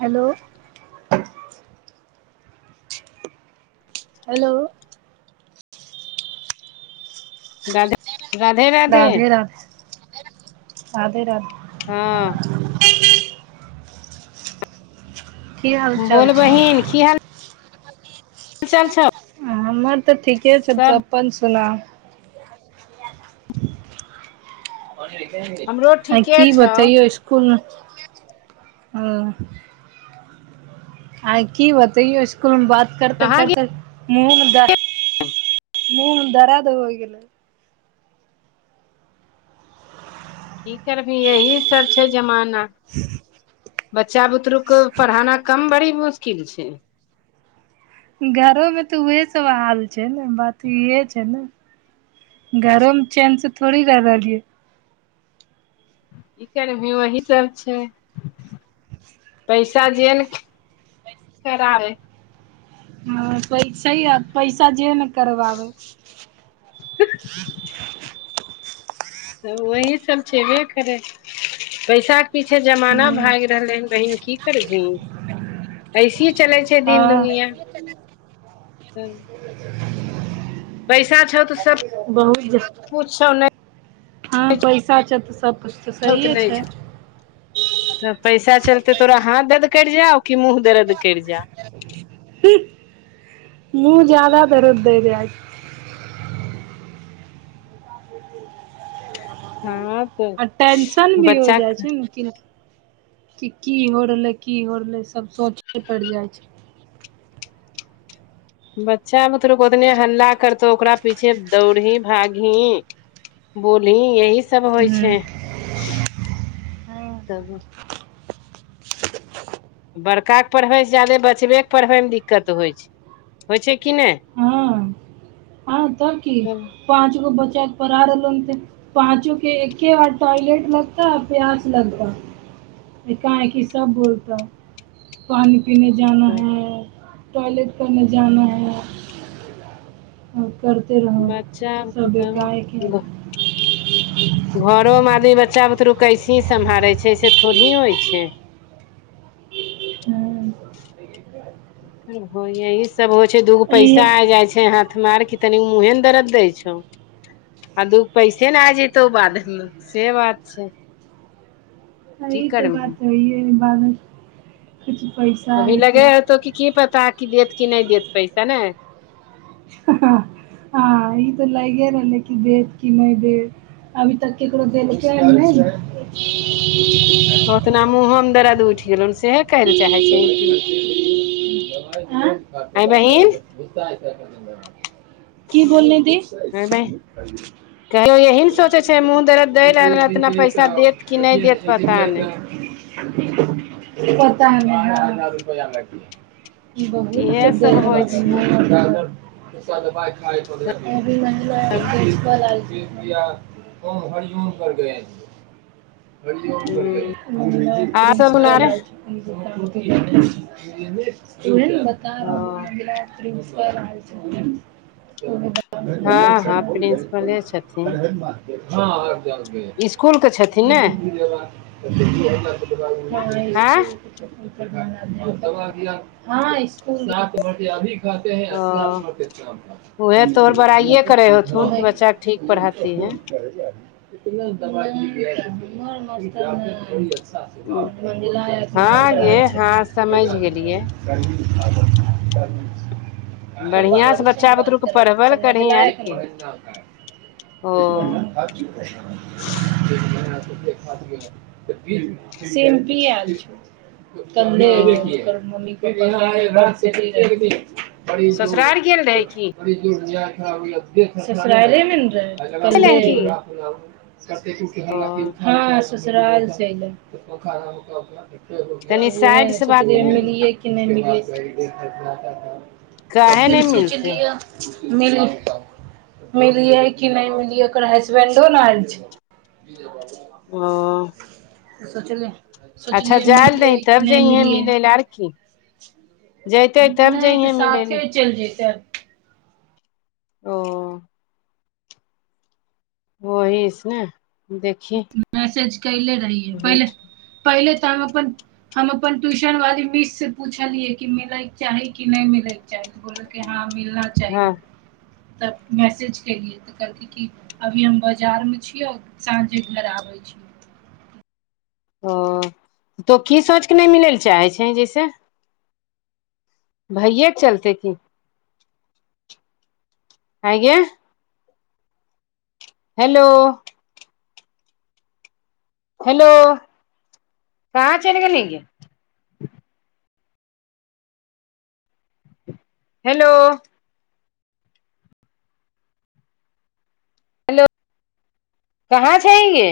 Hello hello Radhe Radhe- Radhe Radhe- Radhe हँ की हाल चाल बोल छै बहिन की हाल चाल छौ हमर तऽ ठीके छैय तू सब अपन सुना। हमरो आ ठीके की छौ बतैयौ इसकुल में ह आय की बतैयौ इसकुल मे बात करते कहाँ गेल करते मुंह द मुंह में दरद हो गेल। की करबही यही सब छैय जमाना बच्चा बुतरु के पढ़ाना कम बड़ी मुश्किल छैय। घरो मे तऽ उहे सब हाल छैय ने बात इह छैय ने। घरोमें चेन से थोड़ी कर रहलिय है। क करबी वही सब छैय। पैसा जे ने कराबे। हँ पैस पैसा जे ने करवाबै। [inaudible] वही सब छेबे करै पैसा पीछे जमाना भागि ह रहलै हन बहिन की करबही। ऐसे चलै छैय दिन हँ दुनिया ह। छौ तऽ सब [unintelligible] बहु कुछ छौ नहि हँ पैसा छैय तऽ सब तऽ [unintelligible] सहिए नहि छै छैय। तऽ पैसा चलते तोरा हाथ दर्द कर जा हो कि मुँह दर्द करी जा हो। मुँह ज्यादा दरद दे रहल छैय। हँ तऽ आ टेंशन भी हो बच्चा जाइ छैय ने कि कि की हो रहलै की हो रहलै सब सोचे पड़ि जाइ छैय। बच्चा बुतरुक ओतने हल्ला करतौ ओकरा पीछे दौड़ही भागही बोलही यही सब होइ हूँ छैय तब बड़काके पढ़बैसँ जादे बचबेके पढ़बैमे दिक्कत होइ छैय होइ छैय कि नहि। हँ हँ तब की पाँच गो बच्चा पढ़ रहलोे पाँचो के एके बार टॉयलेट लगता आ प्यास लगता। एका एकी सब बोलतौ पानि पीने जाना है टॉयलेट करने जाना है। आओर करते रहब बच्चा सब एकारायके। घरो मे आदमी बच्चा बुतरु कैसे सम्हारे छैय ऐसेे थोड़ी होइ छैय। हँ होये इस सब होइ छैय दूगो ई पैसा आ जाइ छैय हाथ मार के तनि मुहे ने दर्द देै छौ आ दू पैसे ने आ जेते तौ बाद में से बात छैय। इ त बात सइये ह बाद किछ पैसा अभी एते लगे ह तो क की पता क देत किी नहि देत पैसा ने ह ह ई त लगर लै कि देव की नहि देत अभी तक ककरो देेलक य नइ नऽ ओतना मुँहमे दर्द उइठ गेलहु सएहे कहै ल चाहै छी की [inaudible] की बोललो दी हेयो यही ने सोचे छै मुह दरद मुझे एक रहलै दिन इतना पैसा देत कि नय देत पता के नय तऽ पता नय हँ बहुत इहे सुध सब होइ छै [unintelligible] [inaudible] [unintelligible] ओम हरिओम पर गए हूँ आ सब उनारे [inaudible] ओ [unintelligible] [unintelligible] हँ हँ प्रिंसिपले छथिन हँ स्कूल के छथिन ने [inaudible] आँय [inaudible] ओ उहे तोहर बड़ाइए करै [inaudible] होथुन कि बच्चाके ठीक पढ़ाती है [inaudible] [inaudible] हँ गे हँ [inaudible] समझ गेलियै आबू छै ने बढ़िआं से बच्चा बुतरु के बात पढ़बल करही आर की कर तऽ ओ मजा नु [inaudible] सिम्पी ऐल छै [inaudible] ओ ससुराइरे ससुरार गेल रहै की मे नऽ रहै कल्ले एलैहन की ओ हँ ससुराइर से एलै तनी उहे साइड से बात सोचलियै करे ने मिलिये कि नय मिलिये काहे फिर नहि मिलतै सोचलिया मिल - मिलियै कि नय मिलियै ओकर हसबैंडो नऽ आयल छै [inaudible] ओ सोचले सोचलियै मिलियै की नय मिलियै चरखी नय तऽ मिलै साथे लए चैल जतै ओ वहीस से नय मैसेज कैले रहिए होइ पहिले छै पहिले तऽ हम अपन हम अपन ट्यूशन वाली मिस से पूछलियै की मिले केँ चाही की नय मिले चाही बोलकै हँ मिलना चाहि हँ तब मैसेज केलियै तऽ कहलकै कि अभी हम बाजारमे छियै साँझे घर आबे छियो ओ तो की सोच कऽ नच मिलै लऽ चाहै छै जैसे भैयए केँ चलते की अइ गे हेलो हेलो कहाँ चैल गेलही गे हेलो हेलो कहाँ छै ही गे